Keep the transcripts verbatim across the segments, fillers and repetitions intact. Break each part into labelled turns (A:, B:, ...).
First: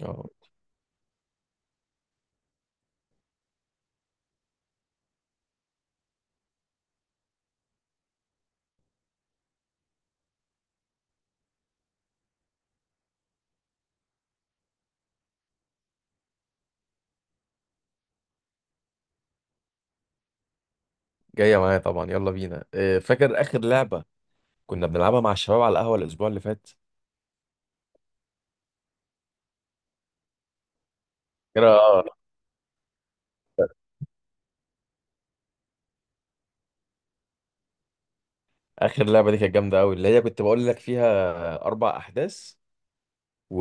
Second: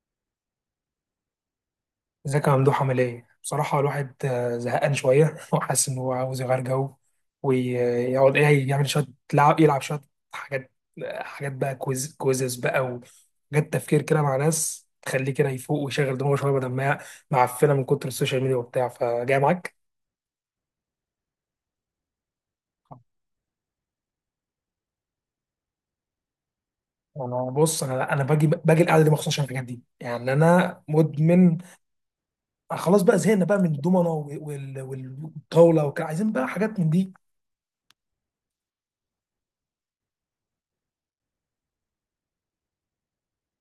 A: اه.
B: ازيك يا ممدوح، عامل ايه؟ بصراحة الواحد آه، زهقان شوية. وحاسس إن هو عاوز يغير جو ويقعد ايه يعمل شوية لعب يلعب شوية حاجات. آه، حاجات بقى كويز كويزز بقى، وحاجات تفكير كده مع ناس تخليه كده يفوق ويشغل دماغه شوية بدل ما هي معفنة من كتر السوشيال ميديا وبتاع. فجاي معاك؟
A: جاية معايا طبعا، يلا بينا. آه، فاكر آخر لعبة كنا بنلعبها مع الشباب على القهوة الأسبوع اللي فات؟
B: انا بص، انا انا باجي باجي القعده دي مخصوص عشان الحاجات دي، يعني انا مدمن.
A: فاكر؟ آه،
B: خلاص بقى، زهقنا بقى من الدومنه وال- وال- والطاوله وكده، عايزين بقى حاجات من دي.
A: آخر لعبة دي كانت جامدة أوي، اللي هي كنت بقول لك فيها أربع أحداث و...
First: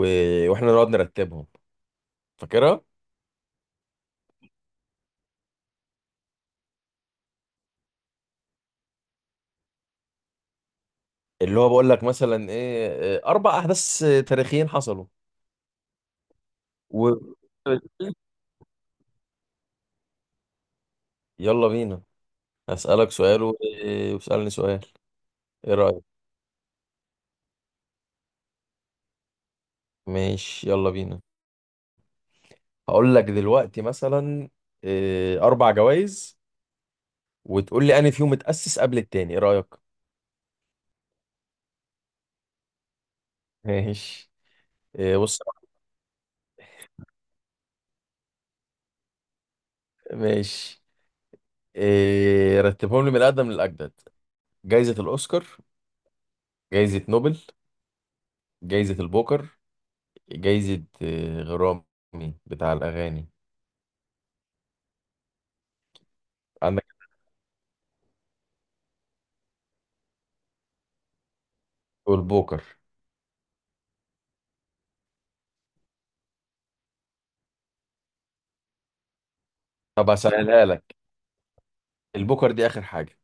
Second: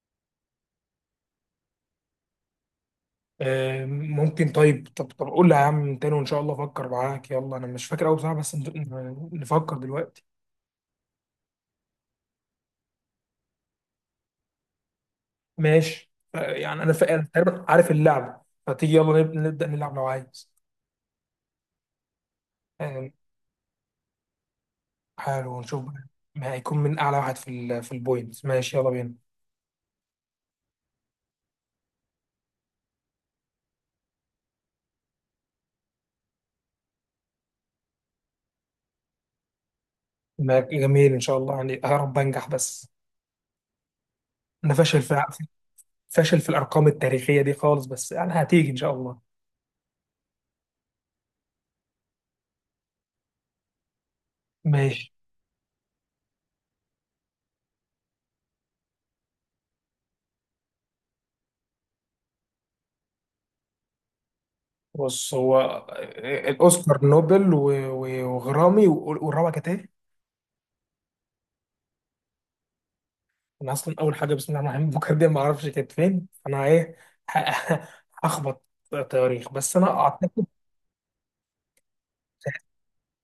A: وإحنا نقعد نرتبهم، فاكرها؟
B: آه، ممكن. طيب طب طب قول لي يا عم تاني، وان شاء الله افكر معاك. يلا، انا مش فاكر قوي بصراحه، بس ن- نفكر دلوقتي.
A: اللي هو بقول لك مثلا إيه، آه، أربع أحداث آه، تاريخيين حصلوا
B: ماشي، ف- يعني انا فا- أنا
A: و...
B: تقريبا عارف اللعبه، فتيجي يلا نب- نبدا نلعب لو عايز.
A: يلا بينا.
B: آه،
A: هسألك سؤال و- واسألني سؤال.
B: حلو،
A: إيه
B: ونشوف بقى
A: رأيك؟
B: ما هيكون من اعلى واحد في ال في البوينتس. ماشي يلا بينا.
A: ماشي، يلا بينا. هقول لك دلوقتي مثلا آه، أربع جوائز، وتقول لي أنا فيهم اتأسس قبل التاني. إيه رأيك؟
B: ما- جميل، ان شاء الله، يعني يا رب انجح بس.
A: ماشي.
B: انا فاشل
A: إيه،
B: في
A: بص.
B: فاشل في الارقام التاريخيه دي خالص، بس يعني هتيجي ان شاء الله.
A: ماشي. إيه، رتبهم لي من الأقدم للأجدد: جايزة
B: ماشي،
A: الأوسكار، جايزة نوبل، جايزة البوكر، جايزة إيه، غرامي بتاع الأغاني.
B: بص هو
A: عندك
B: الاوسكار، نوبل، و- و- وغرامي، و- والرابعه كانت ايه؟
A: البوكر.
B: انا اصلا اول حاجه، بسم الله الرحمن الرحيم، بكره دي ما اعرفش كانت فين، انا ايه ه- هخبط تواريخ، بس انا
A: طب
B: اعتقد.
A: هسهلها لك، البوكر دي آخر حاجة.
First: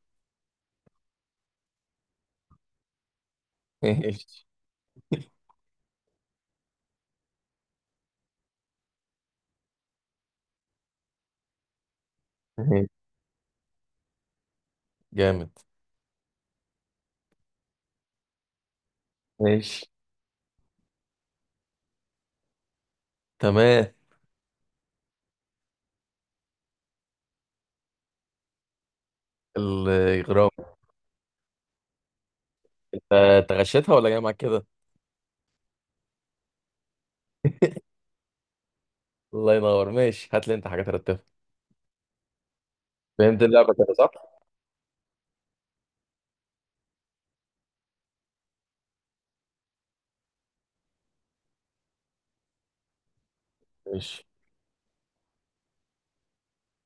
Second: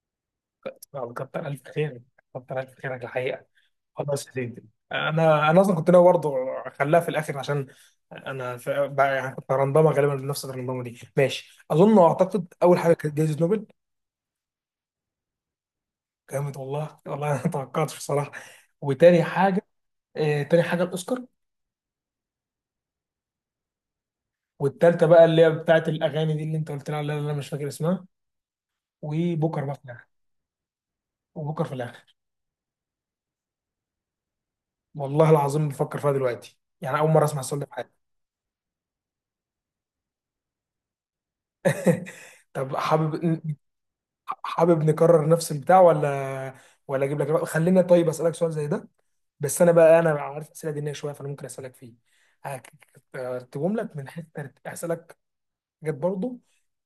B: آه، كتر الف خير، كتر الف خيرك الحقيقه. خلاص يا
A: ماشي.
B: سيدي، انا انا اصلا كنت ناوي برضه اخليها في الاخر، عشان انا ف- بقى، يعني كنت رندمه غالبا بنفس الرندمه دي. ماشي، اظن واعتقد اول
A: ماشي.
B: حاجه كانت جائزه نوبل.
A: جامد.
B: جامد، والله والله انا ما توقعتش بصراحه. وتاني حاجه
A: ماشي.
B: آه، تاني حاجه الاوسكار.
A: تمام.
B: والتالتة بقى اللي هي بتاعت الأغاني دي، اللي أنت قلت لها، اللي أنا مش فاكر اسمها. وبكر بقى في الآخر
A: الغرام.
B: وبكر في الآخر.
A: انت أنت غشيتها ولا جاي معاك كده؟
B: والله العظيم بفكر فيها دلوقتي، يعني أول مرة أسمع السؤال ده في حياتي.
A: الله ينور. ماشي، هات لي انت حاجة ترتبها.
B: طب حابب،
A: فهمت اللعبة كده صح؟
B: حابب نكرر نفس البتاع، ولا ولا أجيب لك؟ خلينا طيب أسألك سؤال زي ده، بس أنا بقى، أنا عارف أسئلة دينية شوية، فأنا ممكن أسألك فيه. هكتبهم لك من
A: ماشي.
B: حتة أسألك. جت برضه.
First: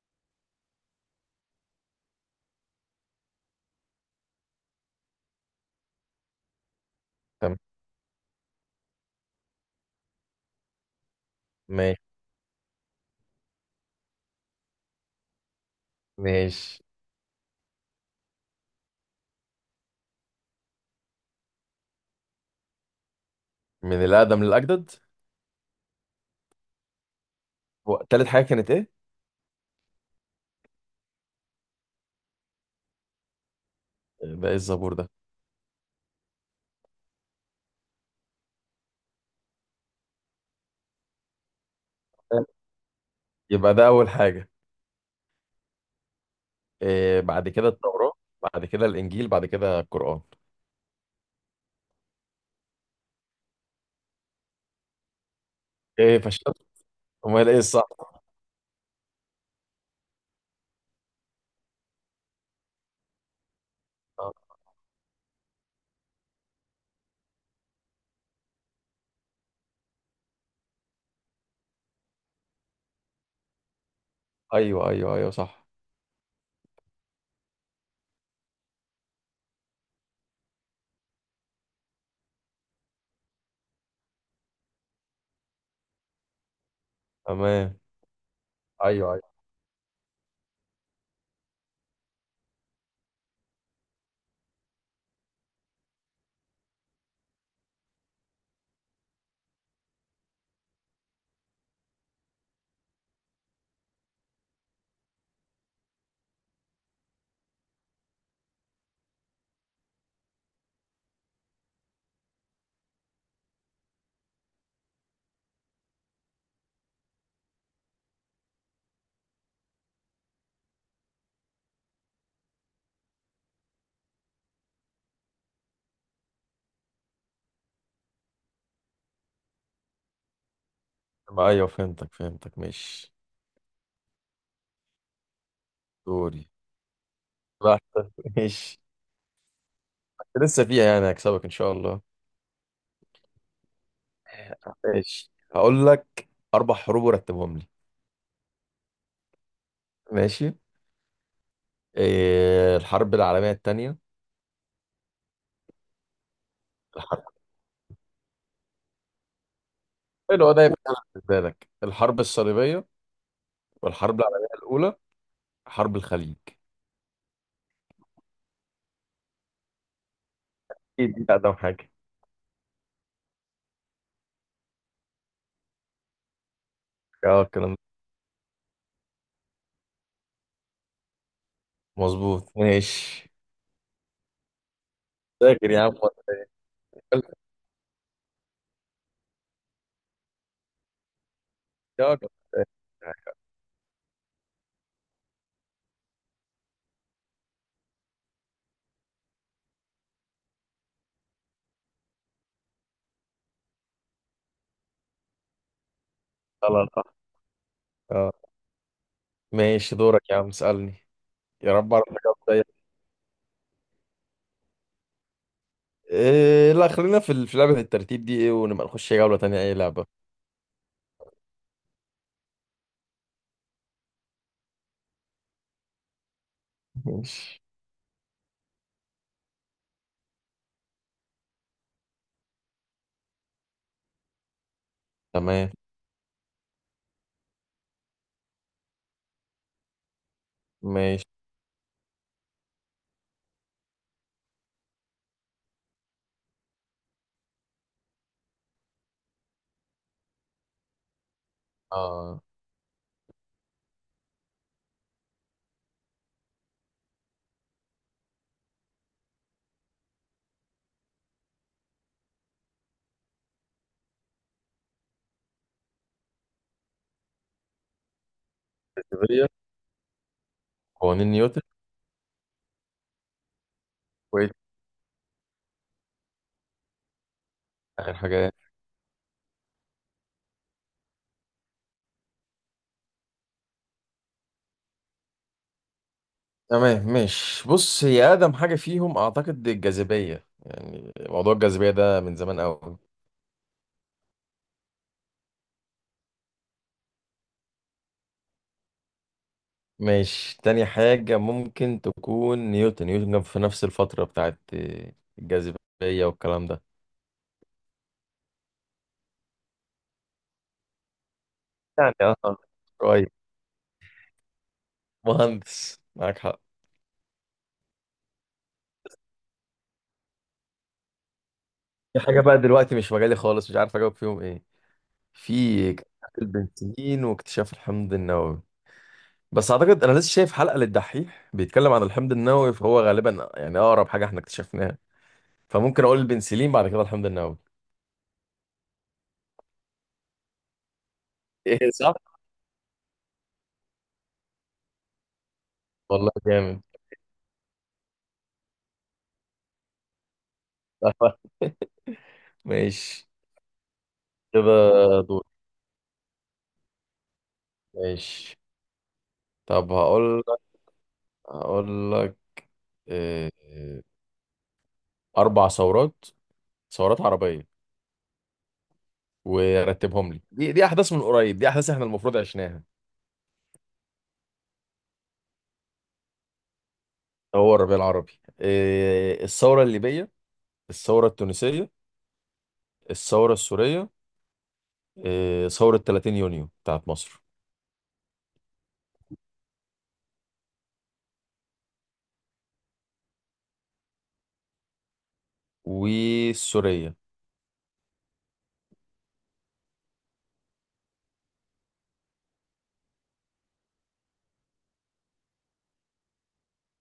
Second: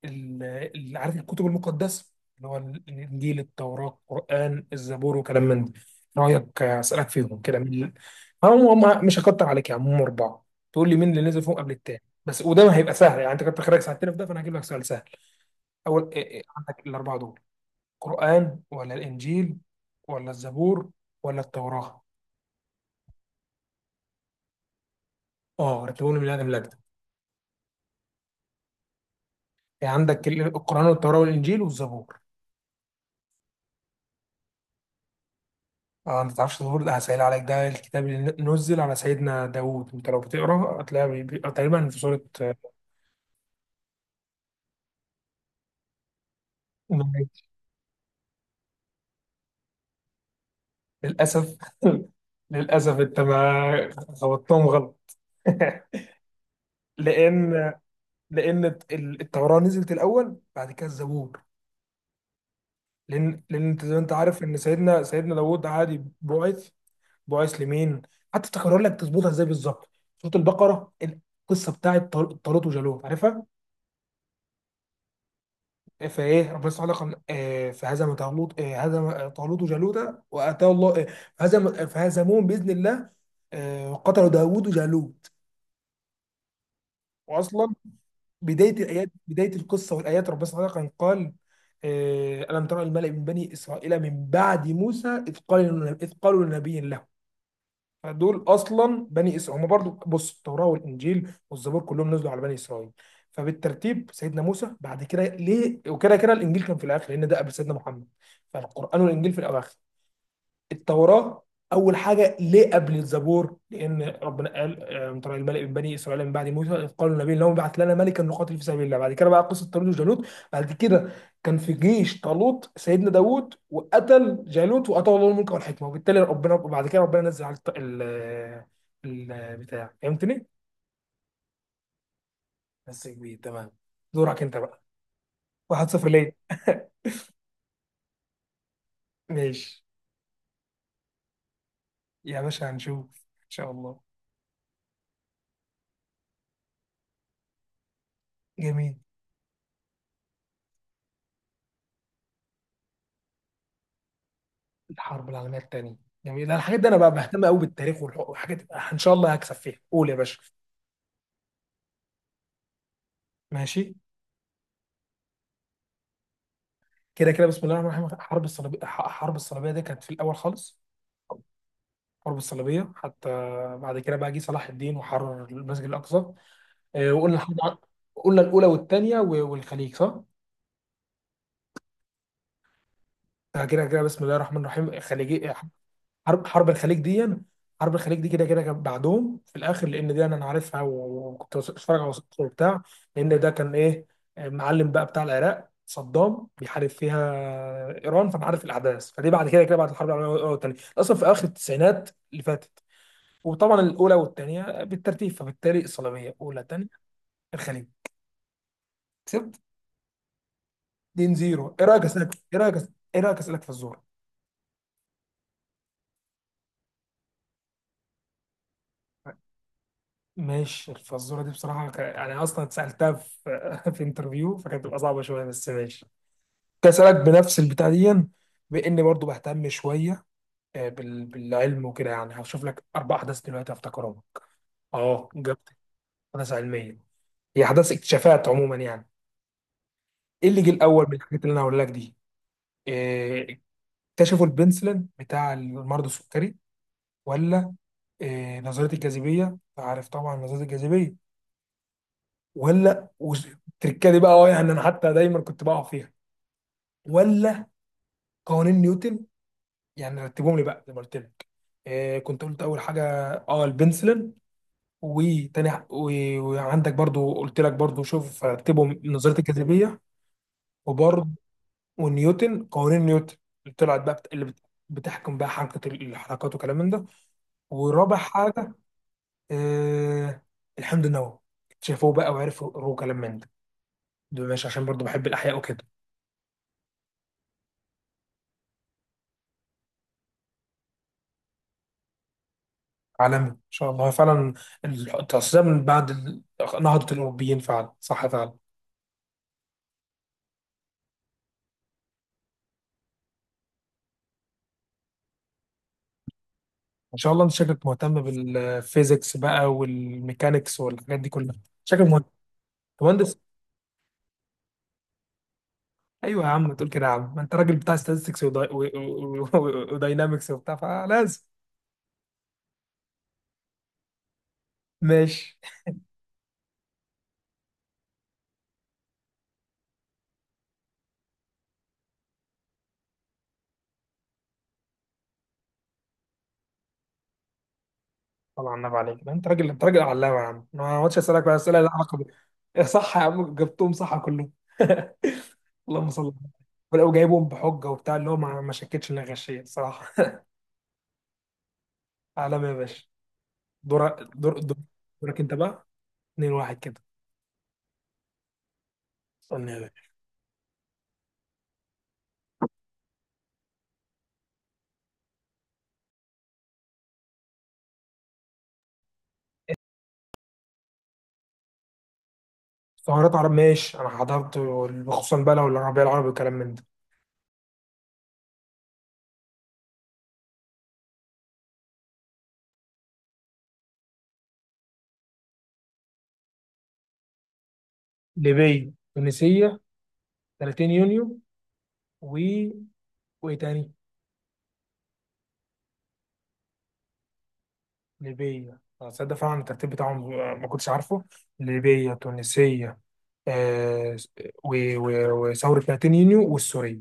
B: ال- ال- عارف الكتب المقدسه، اللي هو ال- الانجيل، التوراه، القران، الزبور، وكلام من ده. رايك اسالك فيهم كده
A: تمام.
B: مين اللي هم هم مش هكتر عليك يا عم، هم اربعه. تقول لي مين اللي نزل فيهم قبل
A: ماشي.
B: التاني بس، وده ما هيبقى سهل، يعني انت كنت خارج ساعتين في ده، فانا هجيب لك سؤال سهل. اول إيه إيه
A: ماشي،
B: عندك الاربعه دول، قران ولا الانجيل ولا الزبور ولا التوراه.
A: من الأقدم للأجدد.
B: اه رتبهم لي من ادم لأجدع.
A: هو تالت حاجة كانت إيه؟
B: يعني عندك ال- القران والتوراه والانجيل والزبور.
A: بقى الزبور ده؟
B: اه، انت تعرفش الزبور ده؟ هسهل عليك، ده الكتاب اللي نزل على سيدنا داوود، انت لو بتقرا هتلاقيها بي- بي- تقريبا في سورة آه،
A: يبقى ده أول حاجة. إيه
B: النمل.
A: بعد كده؟ التوراة، بعد كده الإنجيل، بعد كده القرآن.
B: للأسف. للأسف انت ما خبطتهم غلط.
A: إيه، فشلت؟ أمال إيه
B: لأن
A: الصح؟
B: لأن ال- التوراة نزلت الأول، بعد كده الزبور، لأن لأن انت زي ما انت
A: آه،
B: عارف إن سيدنا سيدنا داوود عادي بعث بعث لمين. حتى تكرر لك تظبطها ازاي بالظبط، سورة البقرة، القصة بتاعت طال- طالوت وجالوت، عارفها؟
A: أيوه أيوه أيوه، صح.
B: فايه ربنا سبحانه وتعالى قال آه، فهزم طالوت آه، هزم طالوت وجالوت، واتاه الله آه، هزم فهزموهم باذن الله، آه، وقتلوا داوود وجالوت. واصلا
A: تمام.
B: بدايه الايات،
A: أيوه أيوه.
B: بدايه القصه والايات، ربنا سبحانه وتعالى كان قال آه، الم ترى الملأ من بني اسرائيل من بعد موسى اذ قالوا إذ قالوا لنبي له. فدول اصلا بني اسرائيل، هم برضو، بص، التوراه والانجيل والزبور كلهم نزلوا على بني اسرائيل، فبالترتيب سيدنا موسى، بعد كده ليه، وكده كده الانجيل كان في الاخر، لان ده قبل سيدنا محمد، فالقران والانجيل في الاواخر. التوراة أول حاجة ليه قبل الزبور؟ لأن ربنا قال آه، من طريق الملك من بني إسرائيل من بعد موسى إذ قالوا النبي اللهم ابعث لنا ملكا نقاتل في سبيل الله. بعد كده بقى قصة طالوت وجالوت، بعد كده كان في جيش طالوت سيدنا داوود، وقتل جالوت، وأعطاه الله الملك والحكمة. وبالتالي ربنا، بعد كده ربنا نزل على الط- ال البتاع، فهمتني؟
A: ما أيوه، فهمتك فهمتك.
B: بس
A: ماشي.
B: كبير، تمام، دورك أنت بقى، واحد صفر ليه؟
A: دوري؟ بحت. ماشي.
B: ماشي
A: لسه فيها يعني، هكسبك إن شاء الله.
B: يا باشا، هنشوف إن شاء الله.
A: ماشي. هقول لك أربع حروب ورتبهم لي.
B: جميل،
A: ماشي. إيه، الحرب العالمية التانية،
B: الحرب العالميه الثانيه، جميل، الحاجات دي انا بقى
A: الحرب
B: بهتم قوي بالتاريخ والح- والحاجات دي. ان شاء الله هكسب فيها، قول يا باشا.
A: حلو ده يبقى بالنسبة لك، الحرب الصليبية
B: ماشي،
A: والحرب العالمية الأولى، حرب الخليج.
B: كده كده، بسم الله الرحمن الرحيم، حرب الصليبيه، ح- حرب الصليبيه دي كانت في الاول خالص،
A: اكيد دي اقدم حاجه.
B: حرب الصليبيه حتى. بعد كده بقى جه صلاح الدين وحرر المسجد الاقصى. آه، وقلنا
A: اه،
B: الحرب
A: الكلام
B: الع-
A: ده
B: قلنا الاولى والثانيه والخليج، صح.
A: مظبوط. ماشي،
B: آه، كده كده، بسم الله الرحمن الرحيم، خليجي،
A: فاكر يا عم.
B: حرب حرب الخليج دي حرب الخليج دي كده كده كان بعدهم في الاخر، لان دي انا أنا عارفها، و- وكنت بس- بتفرج على
A: يا جدع.
B: وثائقي وبتاع، لان ده كان ايه، معلم بقى بتاع العراق، صدام بيحارب فيها ايران، فانا عارف الاحداث. فدي بعد كده، كده بعد الحرب العالميه الاولى والثانيه، اصلا في اخر التسعينات اللي فاتت، وطبعا الاولى والثانيه بالترتيب، فبالتالي الصليبيه اولى، ثانيه
A: خلاص.
B: الخليج.
A: اه.
B: كسبت
A: ماشي، دورك يا عم، اسألني.
B: اتنين
A: يا
B: صفر. ايه
A: رب
B: رايك
A: اعرف
B: اسالك
A: اجاوب
B: ايه
A: زيك.
B: رايك ايه رايك اسالك في الزور.
A: إيه، لا، خلينا في ال- في لعبة الترتيب دي، ايه، ونبقى نخش جولة تانية اي لعبة.
B: ماشي الفزورة دي بصراحة ك- يعني أصلا اتسألتها في في انترفيو، فكانت بتبقى صعبة شوية، بس ماشي. كنت أسألك بنفس
A: ماشي.
B: البتاع دي، بإني برضو بهتم شوية آه، بال- بالعلم وكده، يعني هشوف لك أربع أحداث دلوقتي هفتكرهم. أه جبت،
A: تمام.
B: أحداث علمية، هي أحداث اكتشافات عموما يعني. إيه اللي جه الأول من
A: ماشي.
B: الحاجات اللي أنا هقول لك دي؟ آه، اكتشفوا البنسلين بتاع المرض السكري، ولا آه، نظرية الجاذبية؟ عارف طبعا نظرية الجاذبية،
A: اه.
B: ولا وز- التركه دي بقى، اه يعني انا حتى دايما كنت بقع فيها، ولا قوانين نيوتن؟ يعني رتبهم لي بقى زي ما قلت لك. آه كنت قلت اول حاجه اه البنسلين، وتاني ح- و- وعندك برضو قلت لك برضو، شوف رتبهم، نظريه
A: جاذبية.
B: الجاذبيه،
A: قوانين
B: وبرضو
A: نيوتن.
B: ونيوتن، قوانين نيوتن اللي طلعت بقى بت... اللي
A: كويس.
B: بت... بتحكم بقى حركه ال- الحركات وكلام من ده.
A: اخر
B: ورابع
A: حاجة إيه؟
B: حاجه آه الحمض النووي، اكتشفوه بقى وعرفوا كلام من ده. دول، ماشي، عشان برضو بحب الاحياء وكده.
A: تمام. ماشي، بص، هي اقدم حاجة فيهم اعتقد الجاذبية، يعني موضوع الجاذبية ده من زمان قوي.
B: عالمي ان شاء الله، فعلا التصدير من بعد ال- نهضة الاوروبيين، فعلا صح فعلا.
A: ماشي، تاني حاجة ممكن تكون نيوتن. نيوتن كان في نفس الفترة بتاعت الجاذبية والكلام ده.
B: ان شاء الله، انت شكلك مهتم بالفيزيكس بقى والميكانيكس والحاجات دي كلها، شكلك
A: يعني،
B: مهندس
A: اه، قريب.
B: مهندس.
A: مهندس، معاك
B: ايوه يا
A: حق.
B: عم، تقول كده يا عم، ما انت راجل بتاع ستاتستكس وداينامكس وبتاع، فلازم.
A: في حاجة بقى دلوقتي مش مجالي خالص، مش عارف أجاوب فيهم إيه،
B: ماشي،
A: في اكتشاف البنسلين واكتشاف الحمض النووي، بس أعتقد أنا لسه شايف حلقة للدحيح بيتكلم عن الحمض النووي، فهو غالبا يعني أقرب حاجة إحنا اكتشفناها، فممكن أقول البنسلين بعد كده الحمض النووي.
B: طبعا النبي عليك، ده انت راجل، انت راجل علامه يا عم. أنا ما اقعدش اسالك بقى اسئله لها
A: ايه، صح.
B: علاقه بال- صح يا عم، جبتهم صح كلهم. اللهم صل
A: والله
B: على النبي.
A: جامد.
B: ولو جايبهم بحجه وبتاع، اللي هو ما ما شكتش ان أنا غشيه، الصراحه. عالمي يا باشا.
A: ماشي.
B: دور دور
A: كده.
B: دور- دورك
A: دور.
B: انت بقى. اتنين واحد كده.
A: ماشي.
B: استنى يا
A: طب
B: باشا.
A: هقول لك، هقول لك آه، آه، اربع ثورات، ثورات عربيه، ورتبهم لي. دي دي احداث من قريب، دي احداث احنا المفروض عشناها.
B: سهرات عرب، ماشي، انا حضرت وال- خصوصا بقى لو الربيع العربي والكلام من ده.
A: هو الربيع العربي. آه، الثوره الليبيه، الثوره التونسيه، الثوره السوريه، آه، ثوره ثلاثين يونيو بتاعت مصر،
B: ليبيا، تونسية، 30 يونيو، و وايه تاني؟
A: والسوريه.
B: ليبيا، أنا تصدق فعلا الترتيب بتاعهم ما كنتش عارفه. ليبيا، تونسية، آه، و... و... وثورة 30 يونيو والسورية.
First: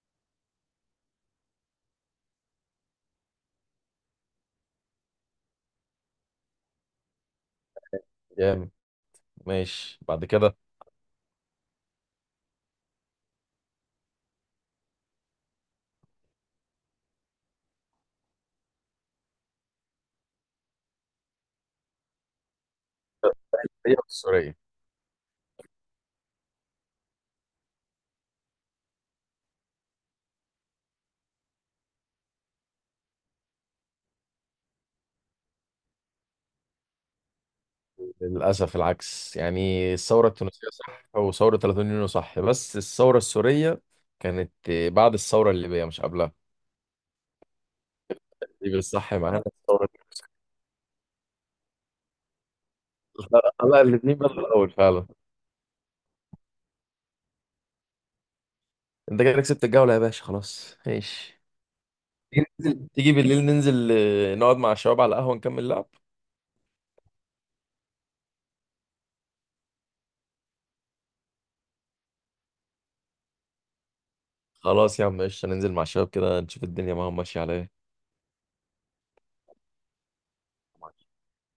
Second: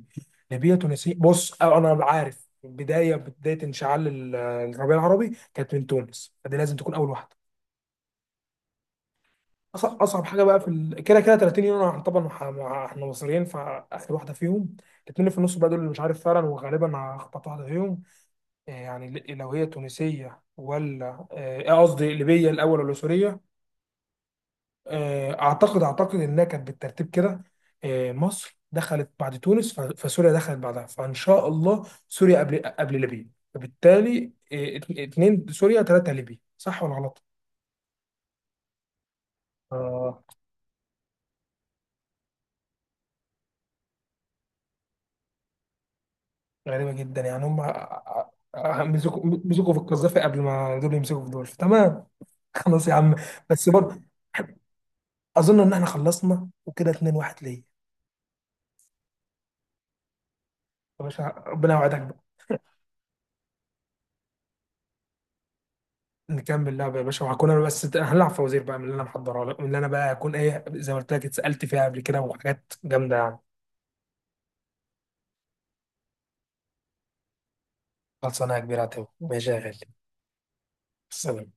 B: ليبيا، تونسية، بص آه، انا عارف بداية بداية انشعال ال- الربيع العربي كانت من تونس، فدي لازم تكون اول واحدة.
A: جامد.
B: أص-
A: ماشي،
B: اصعب
A: بعد
B: حاجه
A: كده؟
B: بقى في ال... كده كده ثلاثين يورو، احنا طبعا مع... مع... احنا مصريين فاخر واحده فيهم. الاثنين اللي في النص بقى دول اللي مش عارف فعلا، وغالبا هخبط واحده فيهم. آه، يعني ل- لو هي تونسيه، ولا آه، آه، قصدي ليبيه الاول، ولا سوريه؟
A: هي السوريه؟
B: آه، اعتقد اعتقد انها كانت بالترتيب كده. آه، مصر دخلت بعد تونس، ف... فسوريا دخلت بعدها، فان شاء الله سوريا قبل قبل ليبيا، فبالتالي آه، ات- اتنين سوريا، ثلاثه ليبيا، صح ولا غلط؟
A: للاسف العكس، يعني الثوره التونسيه صح وثوره ثلاثين يونيو صح، بس الثوره السوريه كانت آه، بعد الثوره الليبيه مش قبلها.
B: غريبة جدا، يعني هم ع-
A: دي
B: ع-
A: بالصح
B: مسكوا
A: معناها
B: مسكوا في
A: الثورة.
B: القذافي قبل ما دول يمسكوا في دول، تمام. خلاص يا عم،
A: لا لا
B: بس
A: لا،
B: برضه
A: الاتنين بقى في الأول فعلا.
B: أظن إن إحنا خلصنا، وكده اتنين واحد ليا.
A: أنت كده كسبت الجولة يا باشا، خلاص
B: يا باشا
A: ماشي.
B: ربنا يوعدك بقى،
A: تيجي ننزل- تيجي بالليل ننزل آه، نقعد مع الشباب على القهوة ونكمل لعب.
B: نكمل لعبة يا باشا، وهكون أنا بس ت- هنلعب فوازير بقى من اللي أنا محضرها لك، من اللي أنا بقى هكون إيه زي ما قلت لك، اتسألت فيها قبل كده، وحاجات جامدة يعني.
A: خلاص يا عم، قشطة، ننزل مع الشباب كده نشوف الدنيا معاهم ماشية على إيه.
B: خلصانة يا كبير عتاوي، ماشي يا غالي، سلام.